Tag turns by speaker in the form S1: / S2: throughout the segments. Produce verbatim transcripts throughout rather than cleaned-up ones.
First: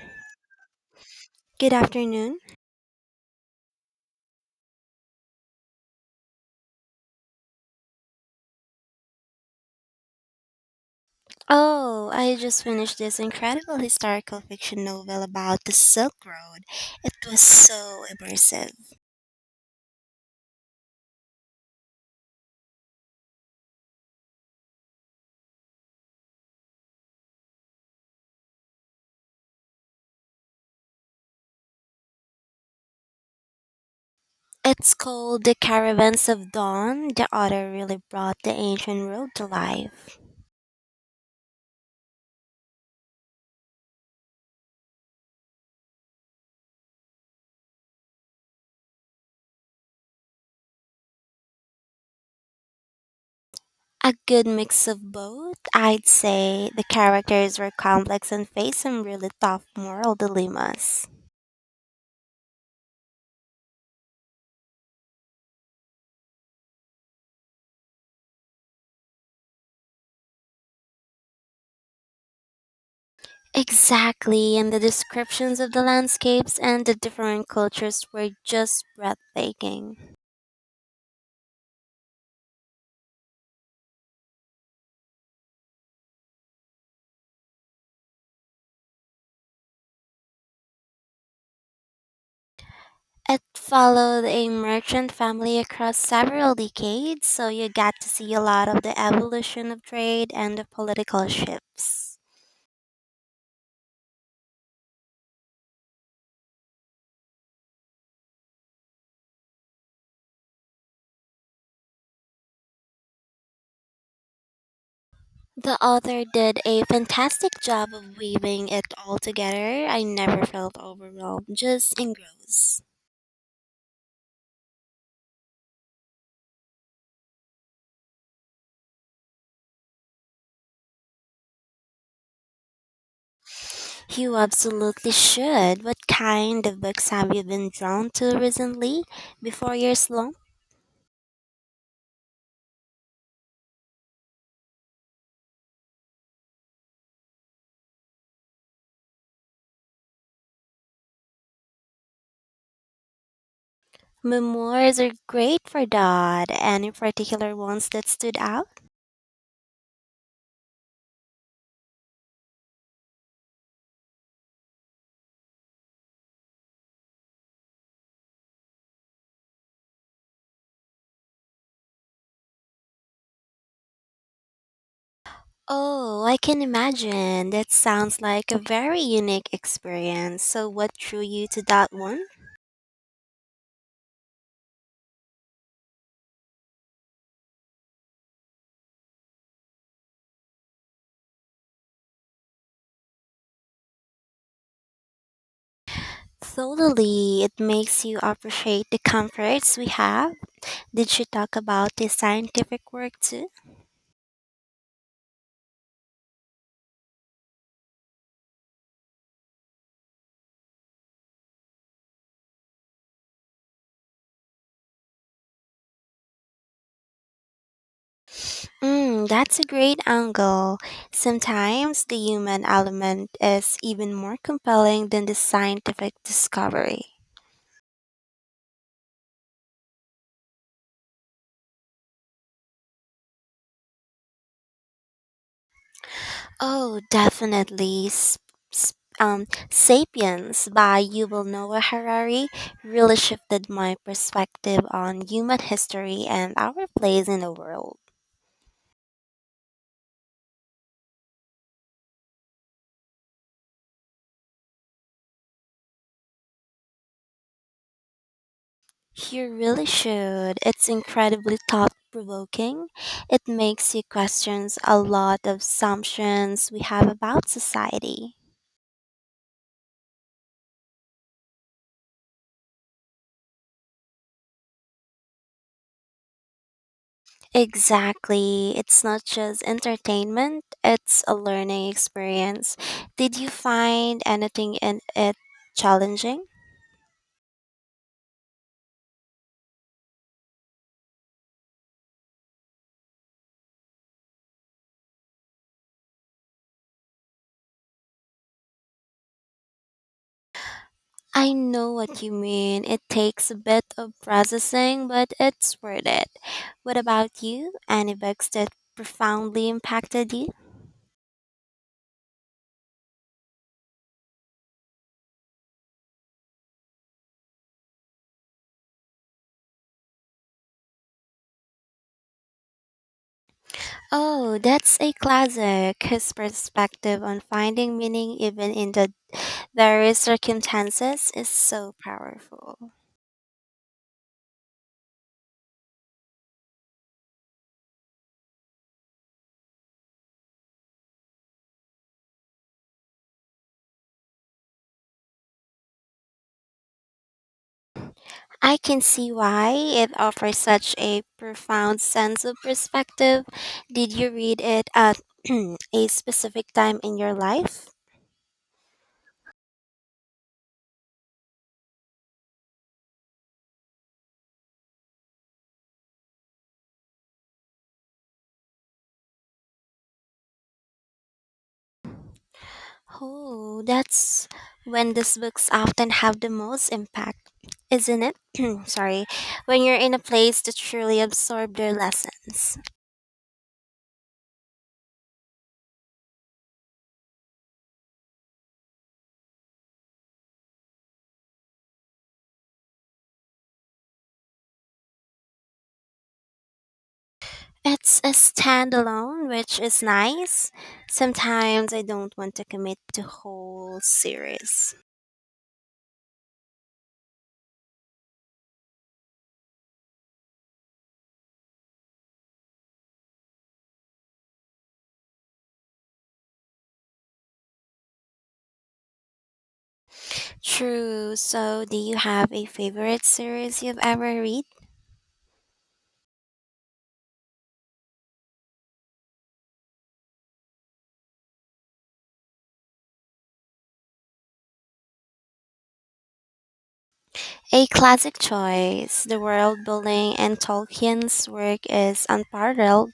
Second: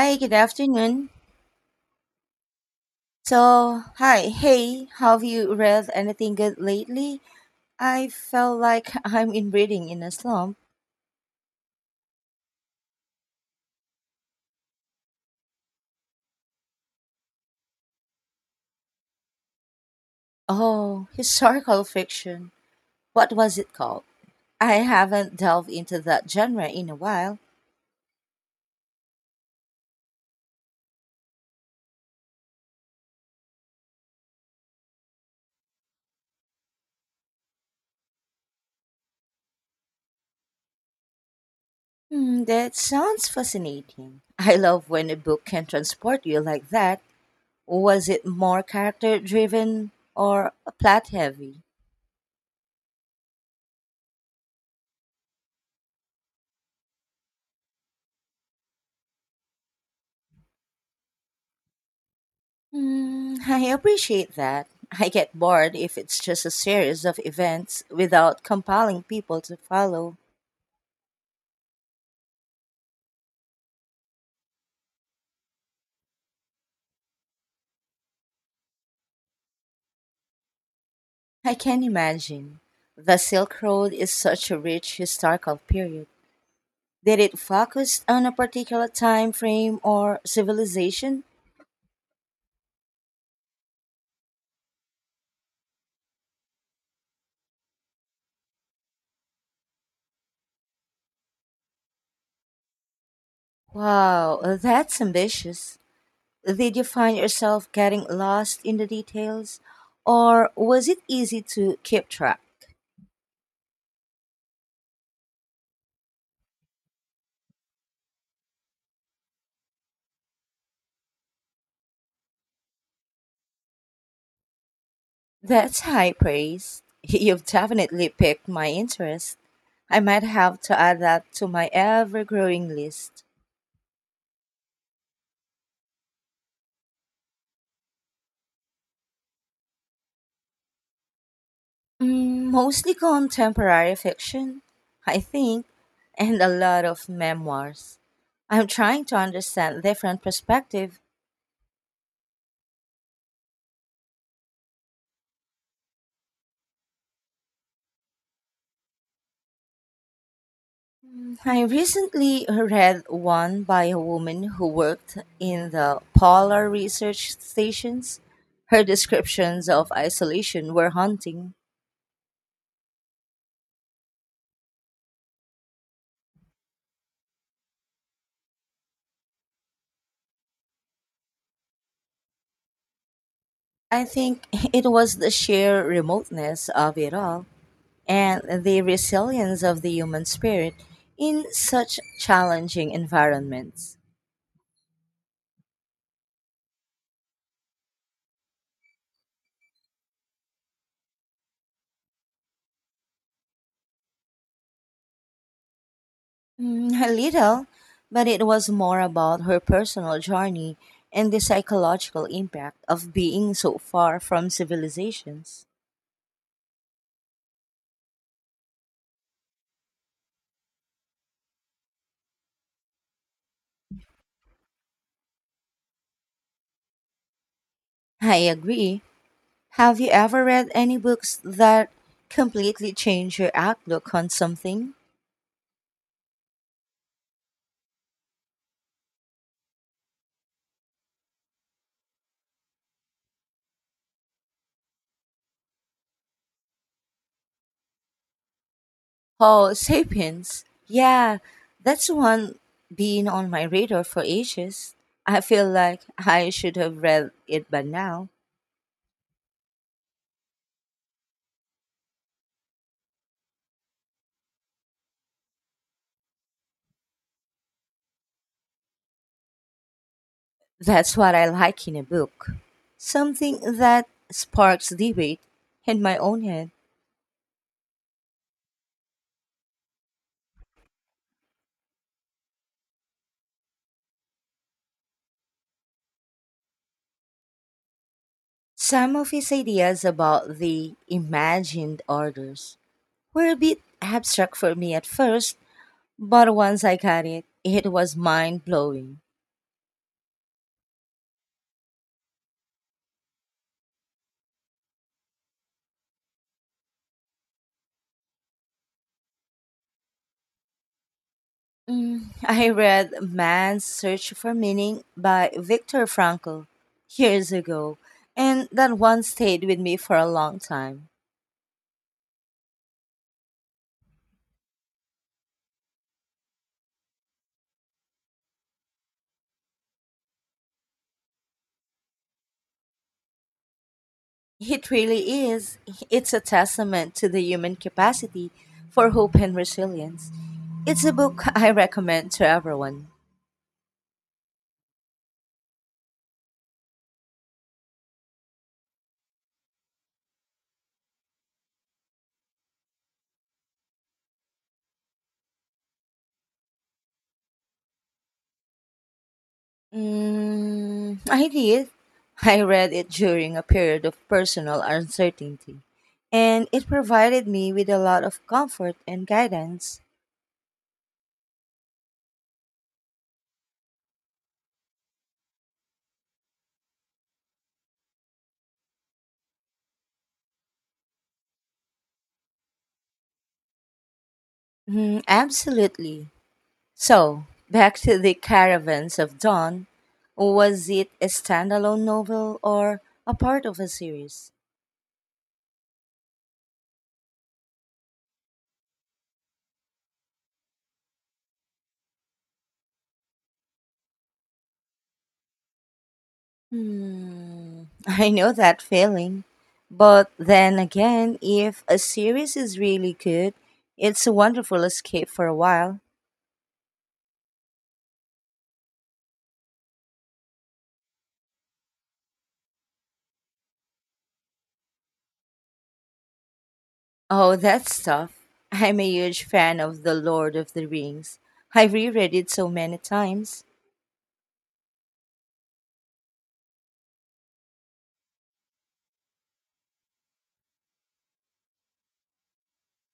S1: Hi, good afternoon.
S2: Good afternoon.
S1: So, hi, hey, have you read anything good lately? I felt like I'm in reading in a slump.
S2: Oh, I just finished this incredible historical fiction novel about the Silk Road. It was so immersive.
S1: Oh, historical fiction. What was it called? I haven't delved into that genre in a while.
S2: It's called The Caravans of Dawn. The author really brought the ancient road to life.
S1: Hmm, that sounds fascinating. I love when a book can transport you like that. Was it more character driven or plot heavy?
S2: A good mix of both, I'd say. The characters were complex and faced some really tough moral dilemmas.
S1: Mm, I appreciate that. I get bored if it's just a series of events without compelling people to follow.
S2: Exactly, and the descriptions of the landscapes and the different cultures were just breathtaking.
S1: I can imagine. The Silk Road is such a rich historical period. Did it focus on a particular time frame or civilization?
S2: It followed a merchant family across several decades, so you got to see a lot of the evolution of trade and the political shifts.
S1: Wow, that's ambitious. Did you find yourself getting lost in the details, or was it easy to keep track?
S2: The author did a fantastic job of weaving it all together. I never felt overwhelmed, just engrossed.
S1: That's high praise. You've definitely piqued my interest. I might have to add that to my ever growing list.
S2: You absolutely should. What kind of books have you been drawn to recently before your slump?
S1: Mm, mostly contemporary fiction, I think, and a lot of memoirs. I'm trying to understand different perspective.
S2: Memoirs are great for that. Any particular ones that stood out?
S1: I recently read one by a woman who worked in the polar research stations. Her descriptions of isolation were haunting.
S2: Oh, I can imagine. That sounds like a very unique experience. So, what drew you to that one?
S1: I think it was the sheer remoteness of it all and the resilience of the human spirit in such challenging environments.
S2: Totally. It makes you appreciate the comforts we have. Did you talk about the scientific work too?
S1: Mm, A little, but it was more about her personal journey and the psychological impact of being so far from civilizations.
S2: Mm, that's a great angle. Sometimes the human element is even more compelling than the scientific discovery.
S1: I agree. Have you ever read any books that completely change your outlook on something?
S2: Oh, definitely. Sp- sp- um, Sapiens by Yuval Noah Harari really shifted my perspective on human history and our place in the world.
S1: Oh, Sapiens. Yeah, that's one been on my radar for ages. I feel like I should have read it by now.
S2: You really should. It's incredibly thought provoking. It makes you question a lot of assumptions we have about society.
S1: That's what I like in a book. Something that sparks debate in my own head.
S2: Exactly. It's not just entertainment, it's a learning experience. Did you find anything in it challenging?
S1: Some of his ideas about the imagined orders were a bit abstract for me at first, but once I got it, it was mind blowing.
S2: I know what you mean. It takes a bit of processing, but it's worth it. What about you? Any books that profoundly impacted you?
S1: Mm, I read Man's Search for Meaning by Viktor Frankl years ago, and that one stayed with me for a long time.
S2: Oh, that's a classic. His perspective on finding meaning even in the dire circumstances is so powerful.
S1: It really is. It's a testament to the human capacity for hope and resilience. It's a book I recommend to everyone.
S2: I can see why it offers such a profound sense of perspective. Did you read it at a specific time in your life?
S1: Mm, I did. I read it during a period of personal uncertainty, and it provided me with a lot of comfort and guidance.
S2: Oh, that's when these books often have the most impact, isn't it? Sorry, when you're in a place to truly absorb their lessons.
S1: Mhm, absolutely. So, back to the Caravans of Dawn. Was it a standalone novel or a part of a series?
S2: It's a standalone, which is nice. Sometimes I don't want to commit to whole series.
S1: Hmm, I know that feeling. But then again, if a series is really good, it's a wonderful escape for a while.
S2: True. So, do you have a favorite series you've ever read?
S1: Oh, that's tough. I'm a huge fan of The Lord of the Rings. I've reread it so many times.
S2: A classic choice. The world building and Tolkien's work is unparalleled.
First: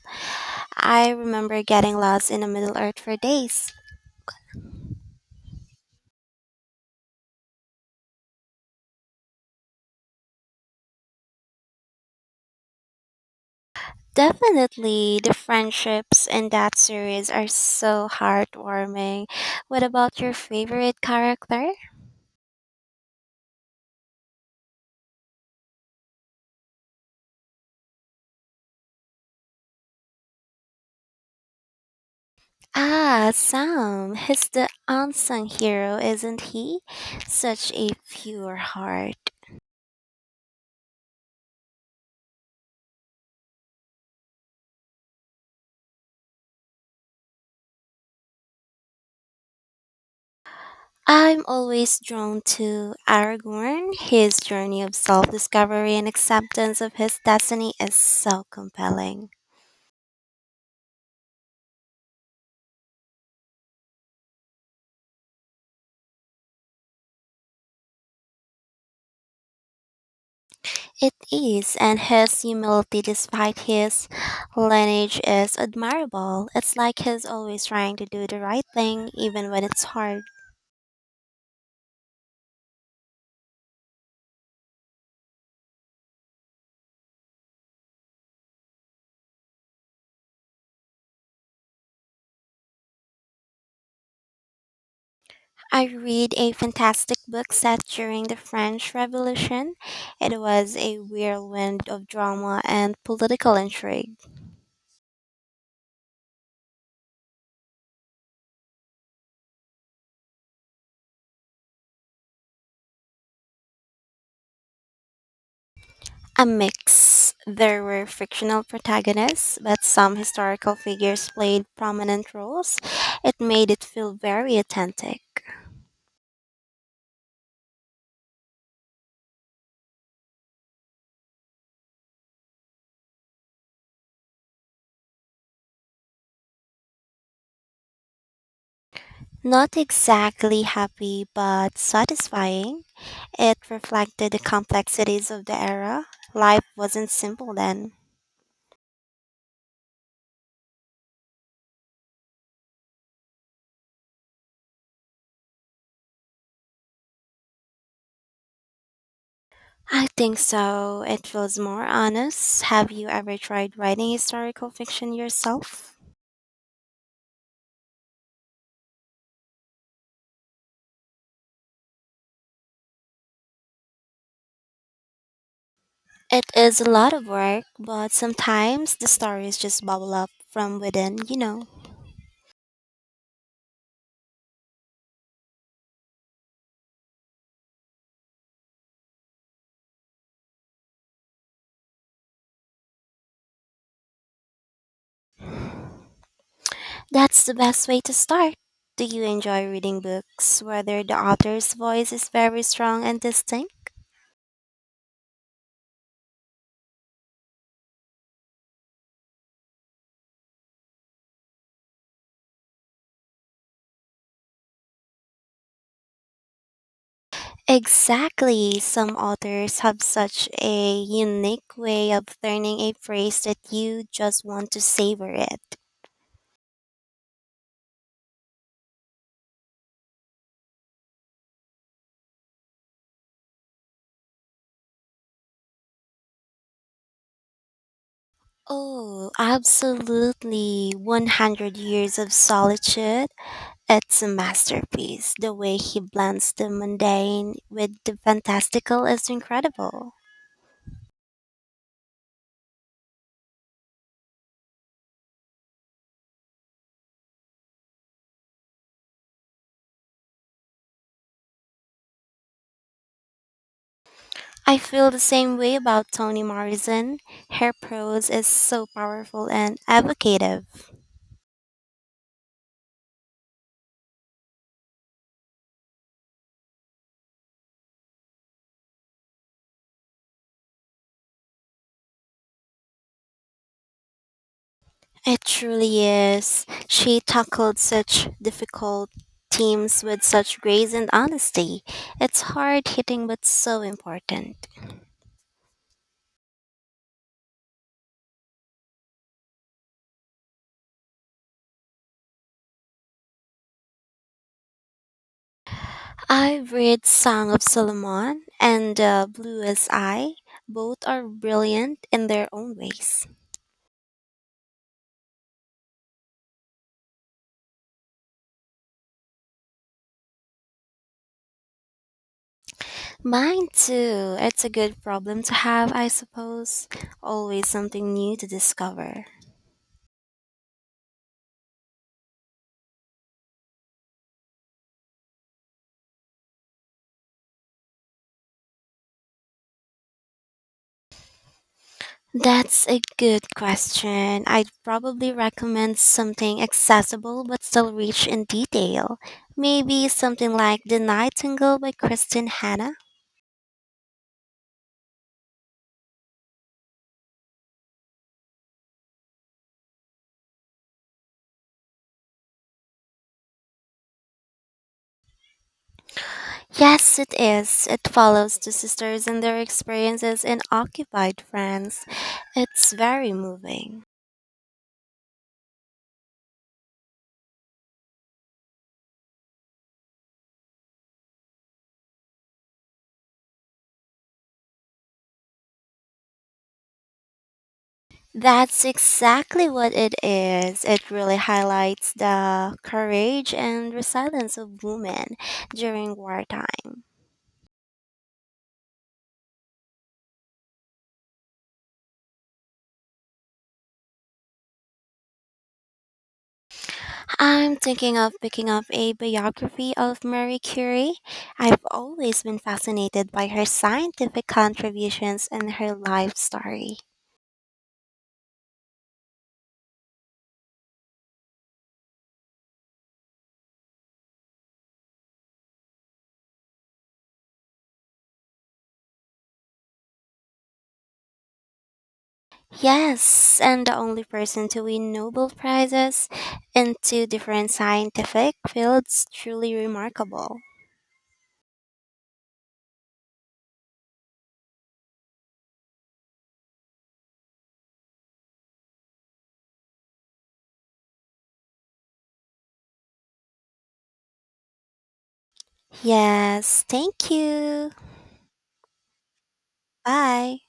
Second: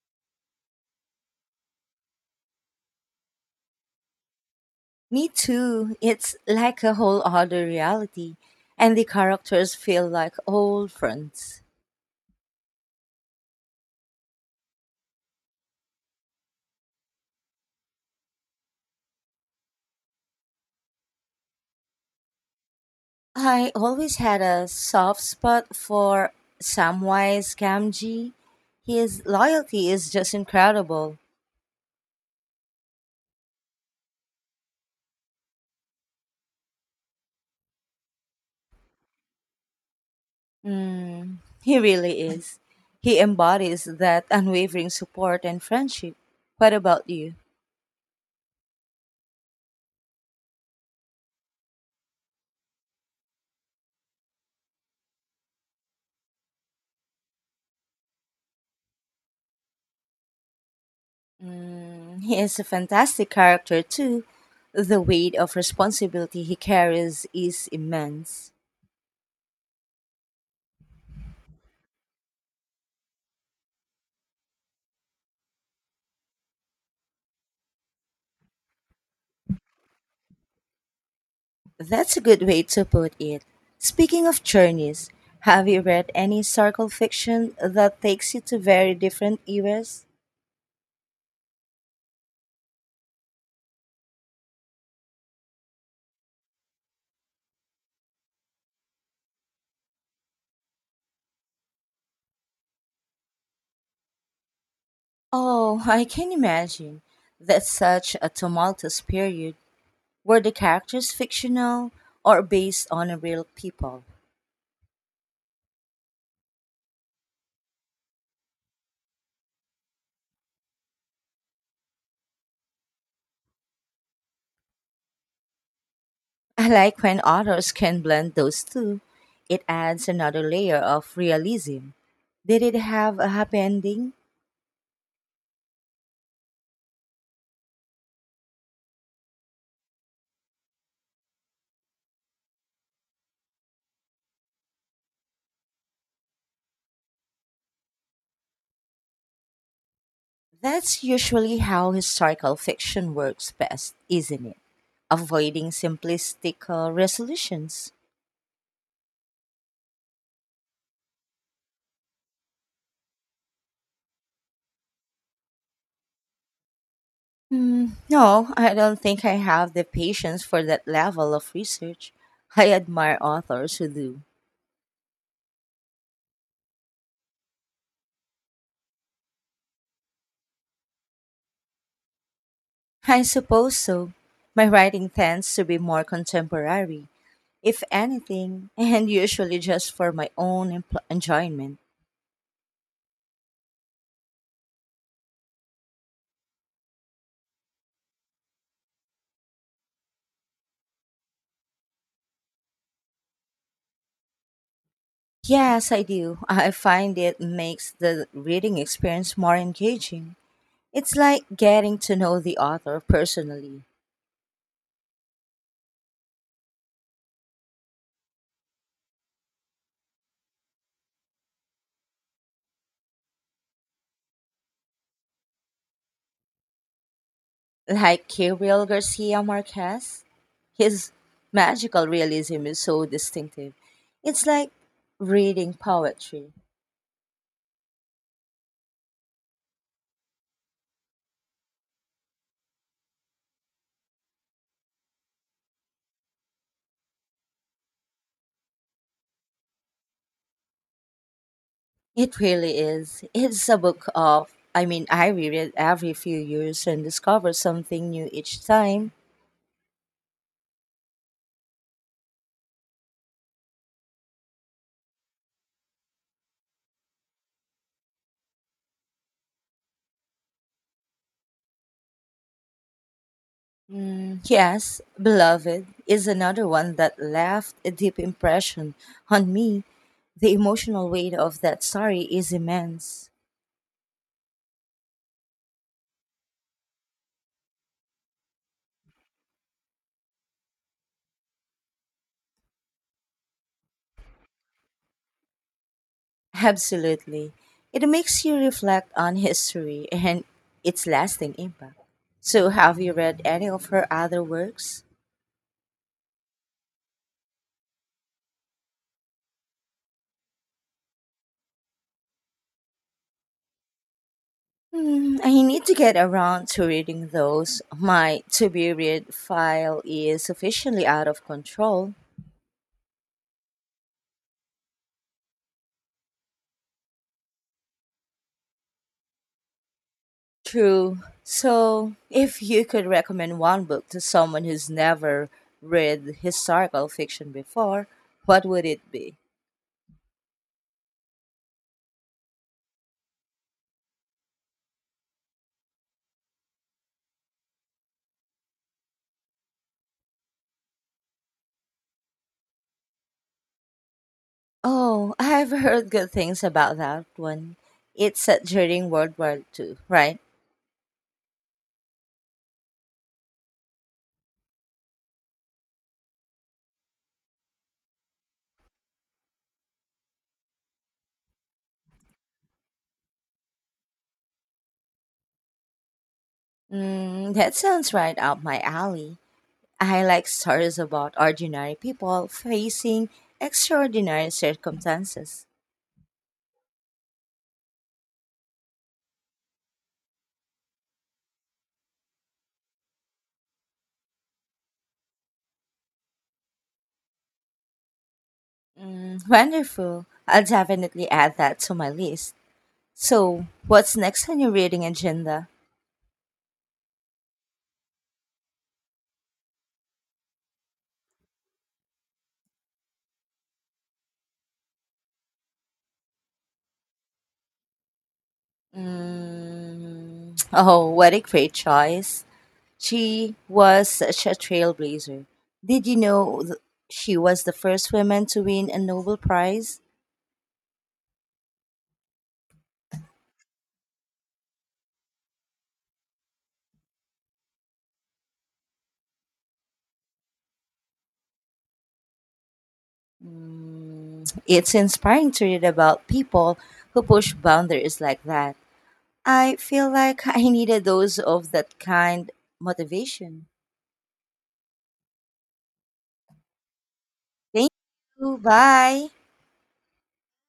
S2: I remember getting lost in the Middle Earth for days.
S1: Me too. It's like a whole other reality, and the characters feel like old friends.
S2: Definitely, the friendships in that series are so heartwarming. What about your favorite character?
S1: I always had a soft spot for Samwise Gamgee. His loyalty is just incredible.
S2: Ah, Sam. He's the unsung hero, isn't he? Such a pure heart.
S1: Mm, he really is. He embodies that unwavering support and friendship. What about you?
S2: I'm always drawn to Aragorn. His journey of self discovery and acceptance of his destiny is so compelling.
S1: Mm, he is a fantastic character, too. The weight of responsibility he carries is immense.
S2: It is, and his humility despite his lineage is admirable. It's like he's always trying to do the right thing, even when it's hard.
S1: That's a good way to put it. Speaking of journeys, have you read any historical fiction that takes you to very different eras?
S2: I read a fantastic book set during the French Revolution. It was a whirlwind of drama and political intrigue.
S1: Oh, I can imagine. That's such a tumultuous period. Were the characters fictional or based on real people?
S2: A mix. There were fictional protagonists, but some historical figures played prominent roles. It made it feel very authentic.
S1: I like when authors can blend those two. It adds another layer of realism. Did it have a happy ending?
S2: Not exactly happy, but satisfying. It reflected the complexities of the era. Life wasn't simple then.
S1: That's usually how historical fiction works best, isn't it? Avoiding simplistic uh, resolutions.
S2: I think so. It feels more honest. Have you ever tried writing historical fiction yourself?
S1: Hmm, no, I don't think I have the patience for that level of research. I admire authors who do.
S2: It is a lot of work, but sometimes the stories just bubble up from within, you know.
S1: I suppose so. My writing tends to be more contemporary, if anything, and usually just for my own empl- enjoyment.
S2: That's the best way to start. Do you enjoy reading books whether the author's voice is very strong and distinct?
S1: Yes, I do. I find it makes the reading experience more engaging. It's like getting to know the author personally.
S2: Exactly. Some authors have such a unique way of turning a phrase that you just want to savor it.
S1: Like Gabriel Garcia Marquez, his magical realism is so distinctive. It's like reading poetry.
S2: Oh, absolutely. one hundred Years of Solitude. It's a masterpiece. The way he blends the mundane with the fantastical is incredible.
S1: It really is. It's a book of, I mean, I read it every few years and discover something new each time.
S2: I feel the same way about Toni Morrison. Her prose is so powerful and evocative.
S1: Mm, yes, Beloved is another one that left a deep impression on me. The emotional weight of that story is immense.
S2: It truly is. She tackled such difficult themes with such grace and honesty. It's hard hitting but so important.
S1: Absolutely. It makes you reflect on history and its lasting impact. So, have you read any of her other works?
S2: I've read Song of Solomon and uh, Blue as I. Both are brilliant in their own ways.
S1: Hmm, I need to get around to reading those. My to be read file is officially out of control.
S2: Mine too. It's a good problem to have, I suppose. Always something new to discover.
S1: True. So, if you could recommend one book to someone who's never read historical fiction before, what would it be?
S2: That's a good question. I'd probably recommend something accessible but still rich in detail. Maybe something like The Nightingale by Kristen Hanna.
S1: Oh, I've heard good things about that one. It's set during World War two, right?
S2: Yes, it is. It follows two sisters and their experiences in occupied France. It's very moving.
S1: Mm, that sounds right up my alley. I like stories about ordinary people facing extraordinary circumstances.
S2: That's exactly what it is. It really highlights the courage and resilience of women during wartime.
S1: Mm, wonderful. I'll definitely add that to my list. So, what's next on your reading agenda?
S2: I'm thinking of picking up a biography of Marie Curie. I've always been fascinated by her scientific contributions and her life story.
S1: Mm, oh, what a great choice. She was such a trailblazer. Did you know th- she was the first woman to win a Nobel Prize?
S2: Yes, and the only person to win Nobel Prizes in two different scientific fields, truly remarkable.
S1: It's inspiring to read about people who push boundaries like that. I feel like I needed those of that kind motivation.
S2: Yes, thank
S1: Thank
S2: you.
S1: you. Bye.
S2: Bye.